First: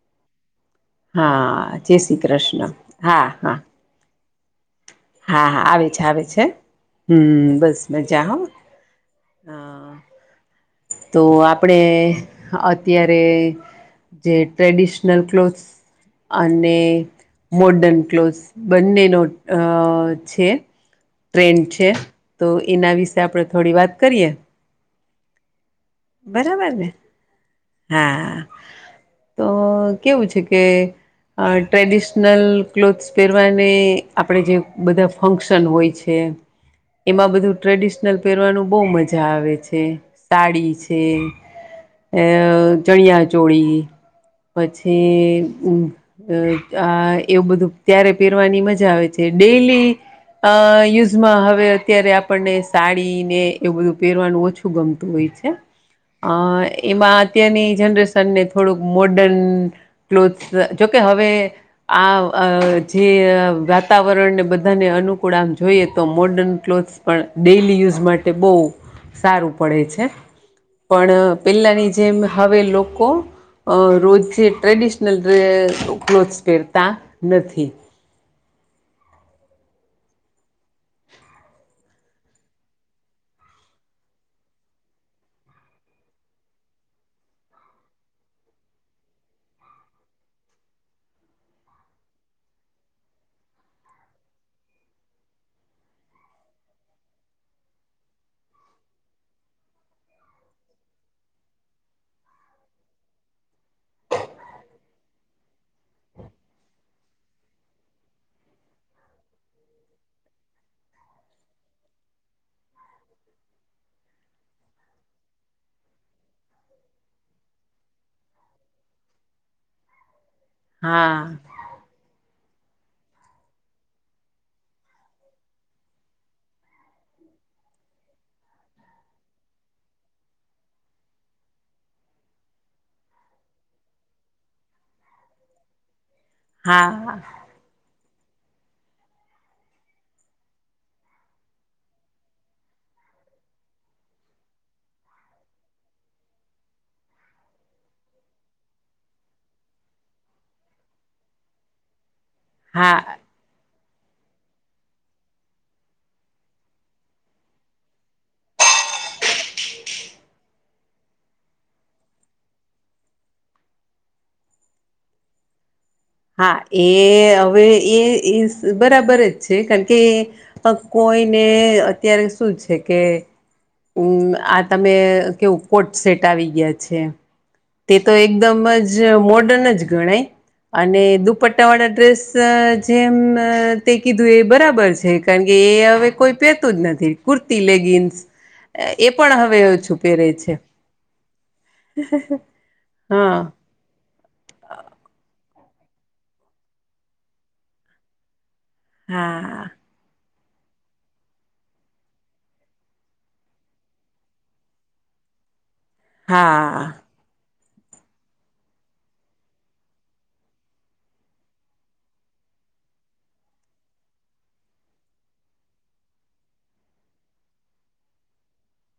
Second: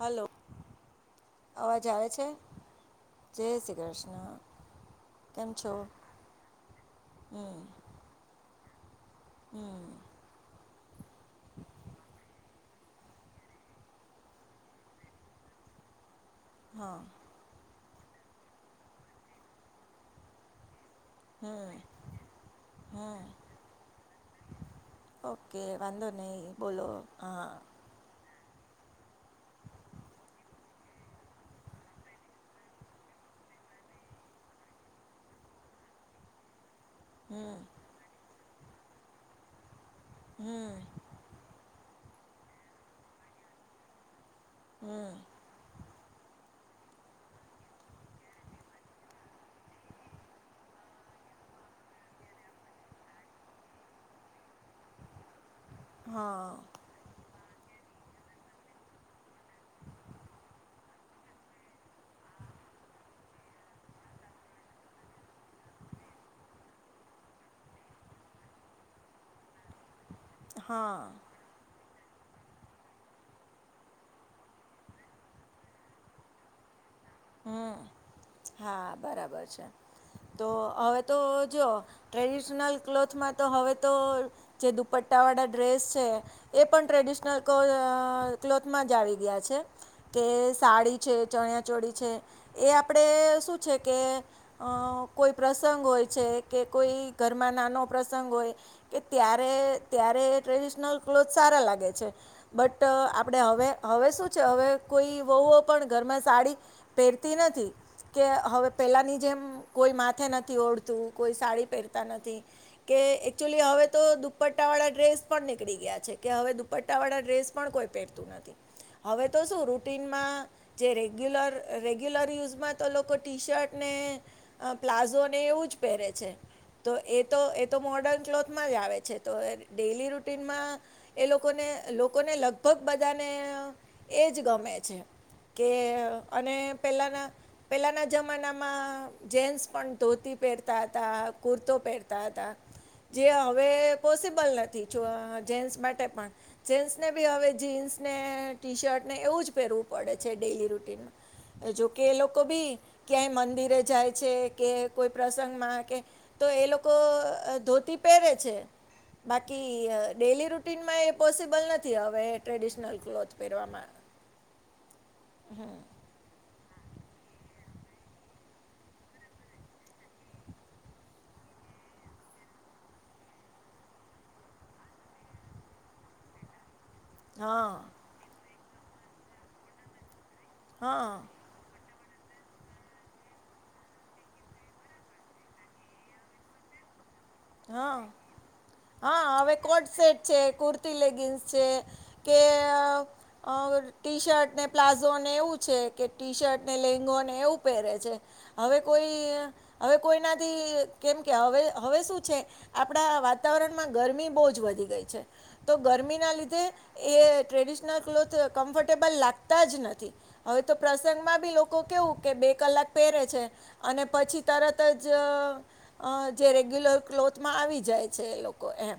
Hello! હા, અવાજ જય આવે શ્રી છે કૃષ્ણ. હા, જય હા. શ્રી કૃષ્ણ હા કેમ હા છો આવે છે આવે છે. હમ, બસ મજાઓ. હા તો આપણે અત્યારે જે ટ્રેડિશનલ ક્લોથ્સ અને હા મોર્ડન ક્લોથ બંનેનો છે. ટ્રેન્ડ હમ છે, તો એના વિશે હમ આપણે થોડી વાત કરીએ ઓકે! વાંધો નહી બરાબર બોલો ને હા હા તો કેવું છે કે ટ્રેડિશનલ ક્લોથસ પહેરવાને આપણેે જે બધા ફંક્શન હોય છે. એમાં બધું હમ ટ્રેડિશનલ પહેરવાનું બહ મજા આવે છે. હમ સાડી છે અ, ચણિયા ચોળી હમ પછી અ એવું બધું ત્યારે પહેરવાની મજા આવે છે. ડેલી અ યુઝમાં હવે અત્યારે આપણને સાડી ને એવું બધું પહેરવાનું ઓછું ગમતું હોય છે. અ હા એમાં અત્યારની જનરેશનને થોડુંક મોર્ડન ક્લોથ જોકે હવે આ જે વાતાવરણને બધાને અનુકૂળ આમ જોઈએ તો મોડર્ન ક્લોથ્સ પણ પણ ડેઈલી યુઝ માટે બહુ સારું પડે છે. હા. ત્યાની જેમ હવે લોકો અ રોજ ટ્રેડિશનલ ક્લોથસ પહેરતા નથી. હમ હા બરાબર છે. તો હવે તો જો ટ્રેડિશનલ ક્લોથમાં તો હવે તો જે દુપટ્ટા વાળા ડ્રેસ છે એ પણ ટ્રેડિશનલ ક્લોથમાં જ આવી ગયા છે. કે સાડી છે, ચણ્યા ચોડી છે એ આપણે શું છે કે કોઈ પ્રસંગ હોય છે, કે કોઈ ઘરમાં નાનો પ્રસંગ હોય કે ત્યારે ત્યારે ટ્રેડિશનલ ક્લોથ સારા લાગે છે બટ આપણેે હવે હવે શું છે હવે કોઈ વહુઓ પણ ઘરમાં સાડી પહેરતી નથી કે હવે પેલાની જેમ કોઈ માથે નથી ઓડતું કોઈ સાડી પહેરતા નથી કે એકચુલી હવે તો દુપટ્ટા વાળા ડ્રેસ પણ નીકળી ગયા છે કે હવે દુપટ્ટા વાળા ડ્રેસ પણ કોઈ રહવે તો શું રૂટીન માં જે હા રેગ્યુલરત રેગ્યુલર યુઝમાં તો લોકો ટી શર્ટ ને પ્લાઝો ને એવું જ પહેરે છે તો એ તો એ તો મોર્ડર્ન ક્લોથમાં જ આવે છે તો ડેલી રૂટીનમાં એ લોકોને લોકોને લગભગ બધાને એ જ ગમે છે કે અને હા પેલાના પેલાના જમાનામાં જેન્ટ્સ પણ ધોતી પહેરતા હતા કુર્તો પહેરતા હતા જે હવે પોસિબલ નથી જેસ માટે પણ જેસ ને બી હવે જીન્સ ને ટી શર્ટને એવું જ પહેરવું પડે છે ડેઈલી રૂટીનમાં જોકે એ લોકો ભી હા ક્યાંય મંદિરે જાય છે કે કોઈ પ્રસંગમાં કે તો એ લોકો ધોતી પહેરે છે બાકી ડેલી રૂટીનમાં એ પોસિબલ નથી હવે ટ્રેડિશનલ ક્લોથ પહેરવામાં હમ હા એ હવે એ બરાબર જ છે કારણ કે કોઈને કે અત્યારે શું છે કે હમ આ તમે કેવું કોટ સેટ આવી ગયા હા તે તો એકદમ જ મોર્ડન જ ગણાય અને હા દુપટ્ટાવાળા ડ્રેસ જેમ તે કીધું એ બરાબર છે કારણ કે એ હવે કોઈ પહેતું જ નથી કુર્તી હા લેગિન્સ એ હા પણ હવે કોટ ઓછું સેટ પહેરે છે કુર્તી લેગિન્સ છે કે હા ટી શર્ટ ને પ્લાઝો ને એવું છે કે ટી શર્ટ ને લેંગોને એવું પહેરે છે હવે કોઈ હા હવે કોઈ ના કેમ કે હવે હવે શું આપડા વાતાવરણમાં ગરમી બહુ જ વધી ગઈ છે તો ગરમી ના લીધે હા એ ટ્રેડિશનલ ક્લોથ કમ્ફર્ટેબલ લાગતા જ નથી હવે તો પ્રસંગમાં બી લોકો કેવું કે બે કલાક પેરે છે અને પછી તરત જ ક્લોથમાં આવી જાય છે એ લોકો એમ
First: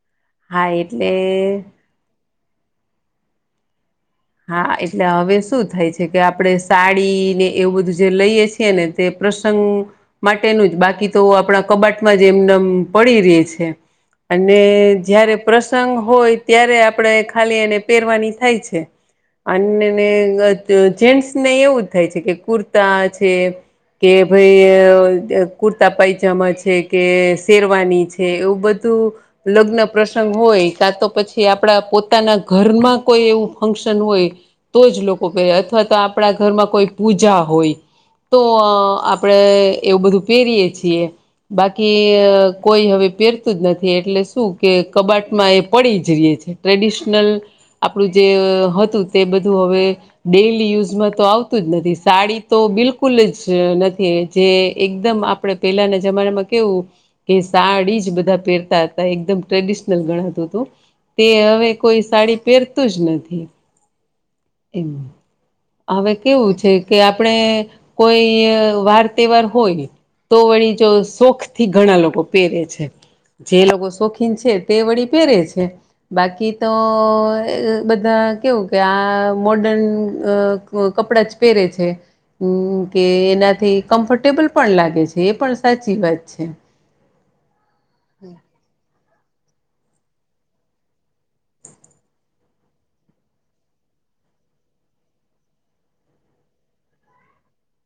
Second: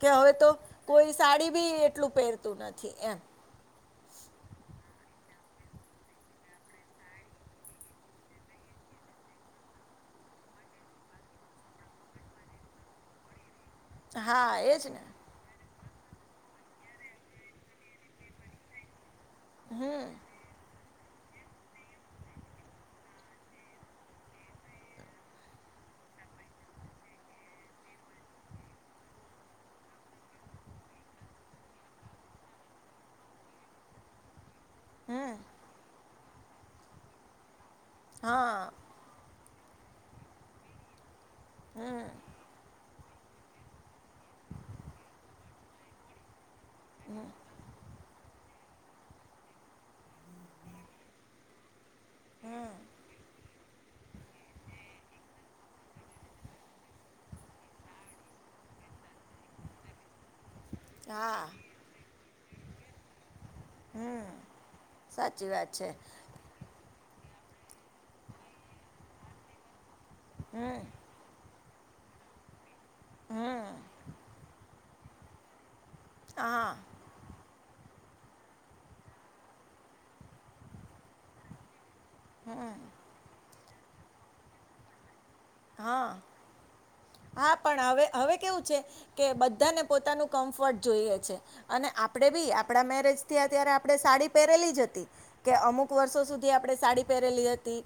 કે હવે તો હા એટલે કોઈ સાડી બી એટલું પહેરતું નથી એમ હા એટલે હવે શું થાય છે કે આપડે સાડી ને એવું બધું જે લઈએ છીએ ને તે પ્રસંગ માટેનું જ બાકી તો આપણા કબાટમાં જ એમનેમ પડી રે છે હા અને એજ ને જયારે પ્રશ્ન સંગ હોય ત્યારે આપણે ખાલી એને પહેરવાની થાય છે હમ અનને જેન્ટસ ને એવું જ થાય છે કે કુર્તા છે કે ભાઈ કુર્તા પાયજામા છે કે શેરવાની છે એવું બધું ધુ લગ્ન પ્રસંગ હોય કા તો પછી આપડા પોતાના ઘરમાં કોઈ એવું ફંક્શન હોય તો જ લોકો હમ પેરે અથવા તો આપણા ઘરમાં કોઈ પૂજા હોય તો હા આપડે એવું બધું પહેરીય છીએ બાકી હમ કોઈ હવે પહેરતું જ નથી એટલે શું કે કબાટમાં એ પડી જ રહે છે ટ્રેડિશનલ આપણું જે હતું તે બધું હવે ડેલી યુઝમાં તો આવતું જ નથી સાડી તો હમ બિલકુલ જ ન થી જે એકદમ આપણેે પહેલાના જમાનામાં કેવું કે સાડી જ બધા પહેરતા એકદમ ટ્રેડિશનલ ગણાતું હતું તે હા હવે કોઈ સાડી પહેરતું જ નથી હમ એમ સાચી વાત છે હવે કેવું છે કે આપણે કોઈ વાર તહેવાર હોય તો વળી હમ જો શોખ થી ઘણા લોકો પહેરે છે જે હમ લોકો શોખીન છે તે વળી પહેરે છે બાકી હા તો બધા કેવું કે આ મોર્ડન અ કપડા જ પહેરે છે મ કે એનાથી કમ્ફર્ટેબલ પણ લાગે છે એ પણ સાચી હા વાત છે હા પણ હવે હવે કેવું છે કે બધ બધા ને પોતાનું કમ્ફર્ટ જોઈએ છે અને આપડે બી આપણા મેરેજ થીયા ત્યારે આપણે સાડી પહેરે લી જ હતી કે અમુક વર્ષો સુધી આપણે સાડી પહેરેલી હતી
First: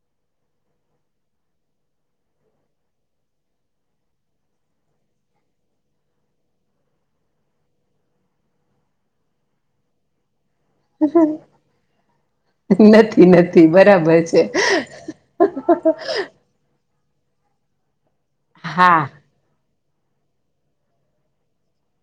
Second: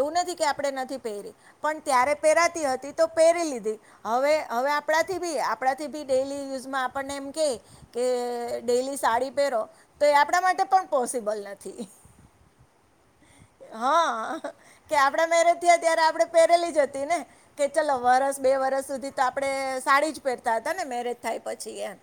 એવું નથી કે આપણે નથી પહેરી પણં ત્યારે પહેરાતી હતી તો પહેરી લીધી હવે હવે આપણાથી બી આપણાથી બી ડેલી યુઝમાં આપણને એમ કે કે ડેલી સાડી પહેરો તો એ આપણા માટે પણ પોસિબલ નથી નથી નથી બરાબર હા છે. કે આપડા મેરેજ થયા ત્યારે આપડે પહેરેલી જ હતી ને કે ચાલ વરસ બે વરસ હા સુધી તો આપણે સાડી જ પહેરતા હતા ને મેરેજ થાય પછી એમ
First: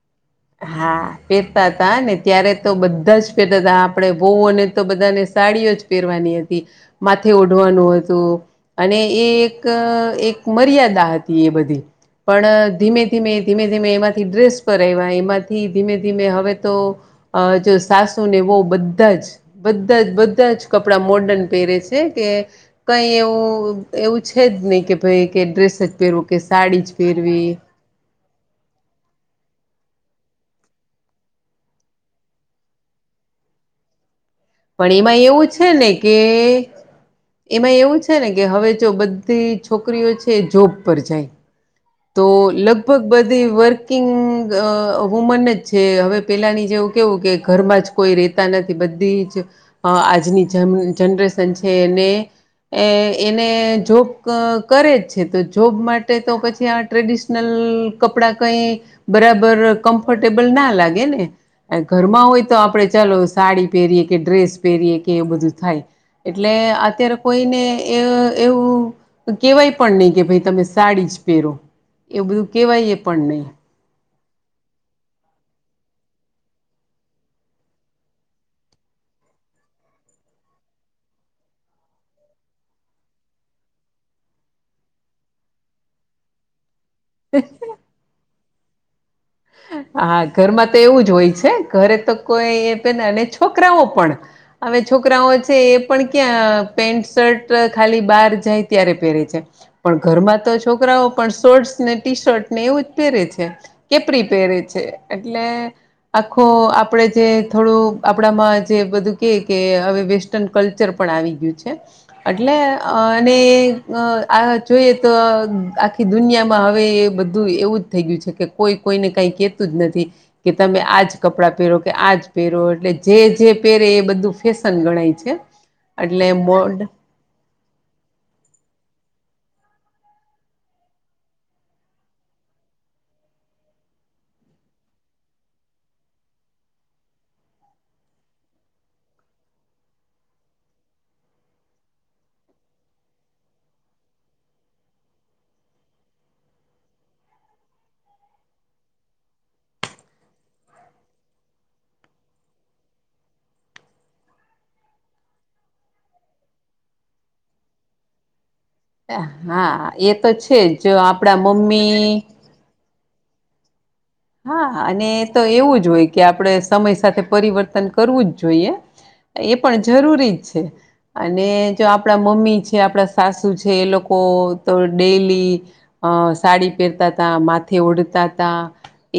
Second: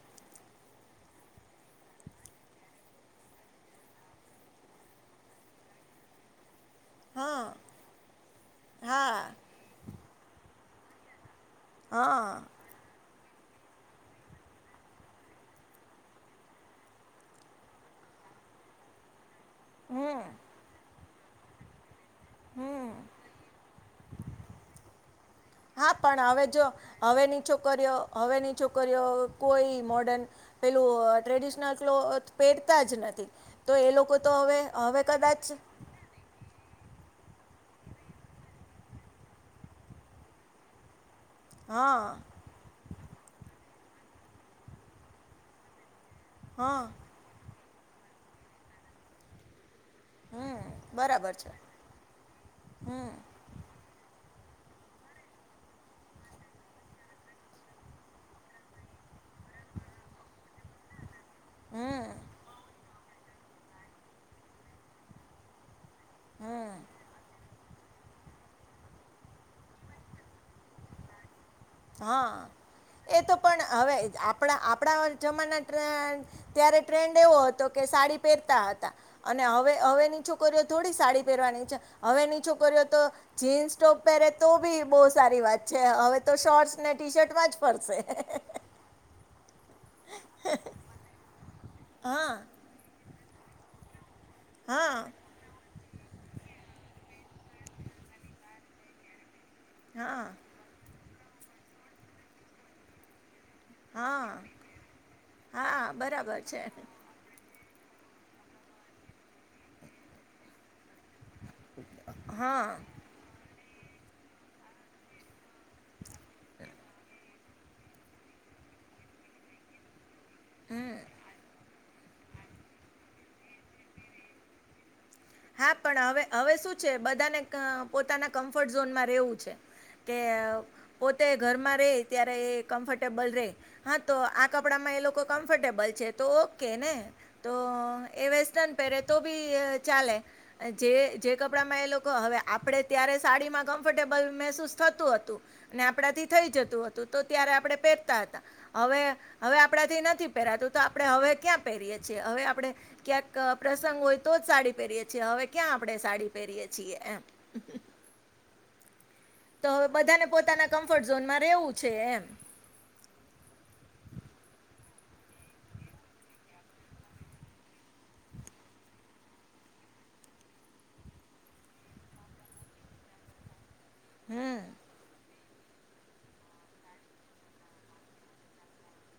હા પહેરતા હતા ને ત્યારે તો બધા જ પહેતા હતા આપડે વહુઓને તો બધાને સાડીઓ જ પહેરવાની હતી હતી માથે હા ઓઢવાનું હતું અને હા એ એક એક મર્યાદા હતી બધી હા પણ ધીમે ધીમે ધીમે ધીમે એમાંથી ડ્રેસ પર આઇવા માંથી ધીમે ધીમે હવે તો અ જો સાસુ ને વહુ બધા જ બધા જ હમ બધા જ કપડાં મોર્ડર્ન પહેરે છે છે કે હમ કઈ એવું એવું છે જ નહીં કે ભાઈ કે ડ્રેસ જ પહેરવું કે સાડી જ પહેરવી કરીઓ હવેની છોકરીઓ કોઈ મોર્ડન પેલું ટ્રેડિશનલ ક્લૉથ પહેરતા જ નથી તો એ લોકો તો હવે પણ હવે એમાં કદાચ એવું છે ને કે એમાં એવું છે ને કે હવે જો બધી છોકરીઓ છે જોબ પર જાય હા તો લગભગ બધી વર્કિંગ અ વુમન જ છે હવે પેલાની હા જેવું કેવું કે ઘરમાં જ કોઈ રહેતા નથી બધી જ આજની હમ જમ બરાબર જનરેશન છે એને એ હમ એને જો કરે જ છે તો જોબ માટે તો પછી આ ટ્રેડિશનલ કપડા કઈ બરા બરાબર કમ્ફર્ટેબલ ના લાગે ને હમ ઘરમાં હોય તો આપડણે ચાલો સાડી પહેરીએ કે ડ્રેસ પહેરીએ કે એ બધું થાય એટલે હમ અત્યારે કોઈને એ એવું કેવાય પણ નહીિ કે ભાઈ તમે સાડી જ પે એવું હા બધું કેવાય પણ નહી આપ આપણા જમાના ત્યારે ટ્રેન્ડ એવો હતો કે સાડી પહેરતા હતા અને હવે નીચું કર્યો થોડી સાડી પહેરવાની છે હવે નીચું કર્યો તો જીન્સ ટોપ પહેરે તો બી બહુ સારી વાત છે હવે તો શોર્ટસ ને ટી શર્ટમાં જ ફરશે હા ઘરમાં તો એવું જ હોય છે ઘરે તો હા કોઈ પે છોકરાઓ પણ હવે હા છોકરાઓ છે પણ ક્યાં પેન્ટ શર્ટ ખાલી બહાર જાય ત્યારે પહેરે છે પણ હા ઘરમાં તો છોકરાઓ પણ શર્ટસ ને ટી શર્ટ ને એવું જ પહેરે છે હા પહેરે છે એટલે હા બરાબર છે આખો આપણે જે થોડું આપણામાં જે બધું કે કે હવે વેસ્ટર્ન કલ્ચર પણ આવી છે હા એટલેને અ આ જોઈએ તો આખી દુનિયામાં હવે બધું એવું જ થઈ ગયું છે કે કોઈ કોઈને કઈ કતું જ નથી કે તમે આજ કપડા પહેરો આજ પેરો એટલે જે જે પેરે એ બધું ફેશન ગણાય છે હા પણ હવે એટલે હવે શું મોડ છે બધાને પોતાના કમ્ફર્ટ ઝોનમાં રહેેવું છે કે પોતે ઘરમાં રે ત્યારે એ કમ્ફર્ટેબલ રે હા તો આ કપડામાં લોકો કમ્ફર્ટેબલ છે તો ઓકે ને તો એ વેસ્ટર્ન પહેરે તો બી ચાલે જે જે કપડામાં એ લોકો હવે આપણે ત્યારે સાડીમાં કમ્ફર્ટેબલ મહેસૂસ થતું હતું આપણાથી થઈ જતું હતું તો ત્યારે આપણે પહેરતા હતા હવે હવે આપણાથી નથી પરાતું તો આપણે હવે ક્યાં પહેરીએ છીએ હવે આપડણે ક્યાંક પ્રસંગ હોય તો જ સાડી પહેરીએ છએ હવે ક્યાં આપડણે સાડી પહેરીયએ છીએ એમ તો હા હવે એ બધાને તો છે પોતાના જો કમ્ફર્ટ આપડા ઝોનમાં રહેવું છે મમ્મી એમ હા અને તો એવું જ હોય કે આપણેે સમય સાથે પરિવર્તન કરવું જ જોઈએ એ પણ જરૂરી જ છે અને જો આપણા મમ્મી છે આપણા સાસુ છે જે એ લોકો હમ તો ડેલી અ સાડી પહેરતા તા માથે ઓડતા તા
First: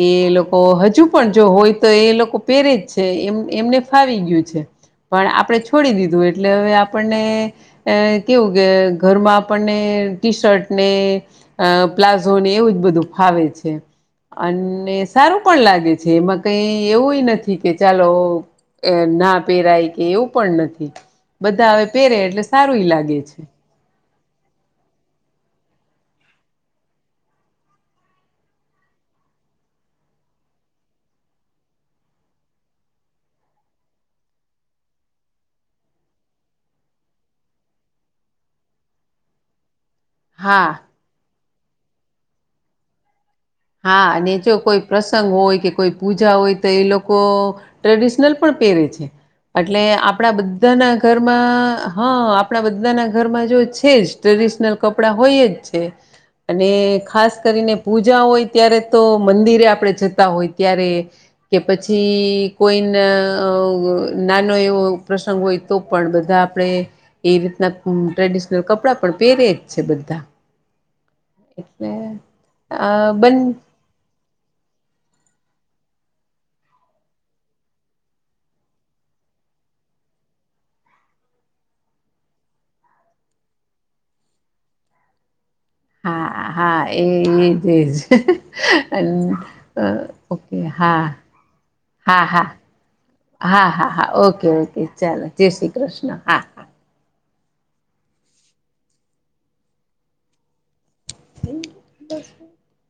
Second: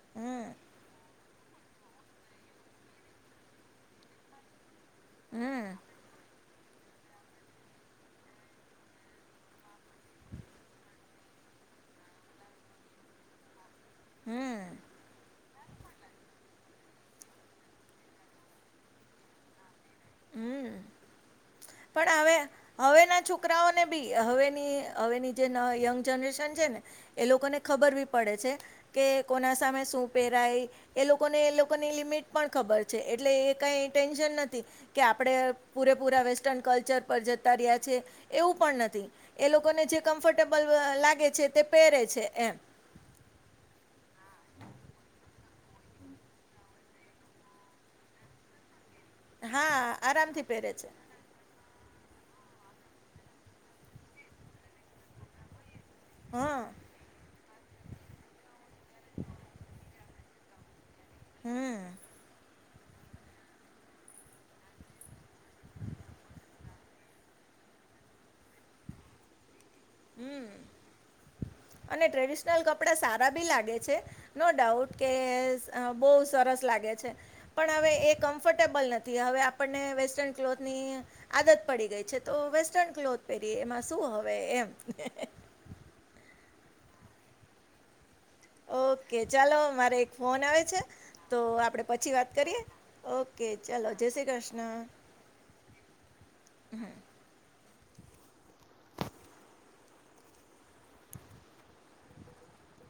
એ હમ લોકો હજુ પણ જો હોય તો એ લોકો પેરે જ છે એમ એમને ફાવી ગયું છે પણ આપડણે હમ છોડી દીધું એ એટલે હવે આપણને કેવું કે ઘરમાં આપણને ટી શર્ટને અ પ્લાઝો ને એવું જ બધું ફાવે છે હમ અને સારું પણ લાગે છે એમાં કઈ એવું નથી કે ચાલો ના પહેરાય એવું પણ હમ નથી બધા હવે પહેરે એટલે પણ સારું લાગે હવેના છે છોકરાઓને બી હવે હવેની જે યંગ જનરેશન છે ને એ લોકોને ખબર બી પડે છે કે કોના સામે શું પહેરાય એને એ લોકોની લિમિટ પણ ખબર છે એટલે એ ક નથી કે આપણે પૂરેપૂરા વેસ્ટર્ન કલ્ચર પર જતા રહ્યાં છીએ એવું પણ નથી એ લોકોને જે કમફટેબલ હા લાગે છે તે પહેરે છે એમ હા અને જો કોઈ પ્રસંગ હોય કે કોઈ પૂજા હોય તો એ લોકો ટ્રેડિશનલ પણ પહેરે છે હા એટલે આપડા આરામથી પહેરે છે બધાના ઘરમાં હા આપણા બધાના ઘરમાં જો છે જ ટ્રેડિશનલ કપડાં હોય જ છે હા અને ખાસ કરીને પૂજા હોય અ્યારે તો મંદિરે આપડે જતા હોય ત્યારે કે હમ પછી કોઈને નાનો એવો પ્રસંગ હોય તો પણ બધા આપણે એી ટ્રેડિશનલ કપડાં પણ પહેરે જ છે બધા એટલે અને ટ્રેડિશનલ અ કપડા સારા બન બી લાગે છે નો ડાઉટ કે બહુ સરસ લાગે છે પણ હવે એ કમ્ફર્ટેબલ નથી હવે હવે આપણને વેસ્ટર્ન ક્લોથની આદત પડી ગઈ છે તો વેસ્ટન ક્લોથ પહેરી એમાં શું હવે એમ હા હા એજ એજ ઓકે ચાલો મારે એક ફોન ઓકે આવે છે હા તો આપણે પછી હા વાત હા કરીએ ઓકે હા ચાલો હા જય હા શ્રી ઓકે ઓકે કૃષ્ણ ચાલો જય શ્રી કૃષ્ણ હા હા હ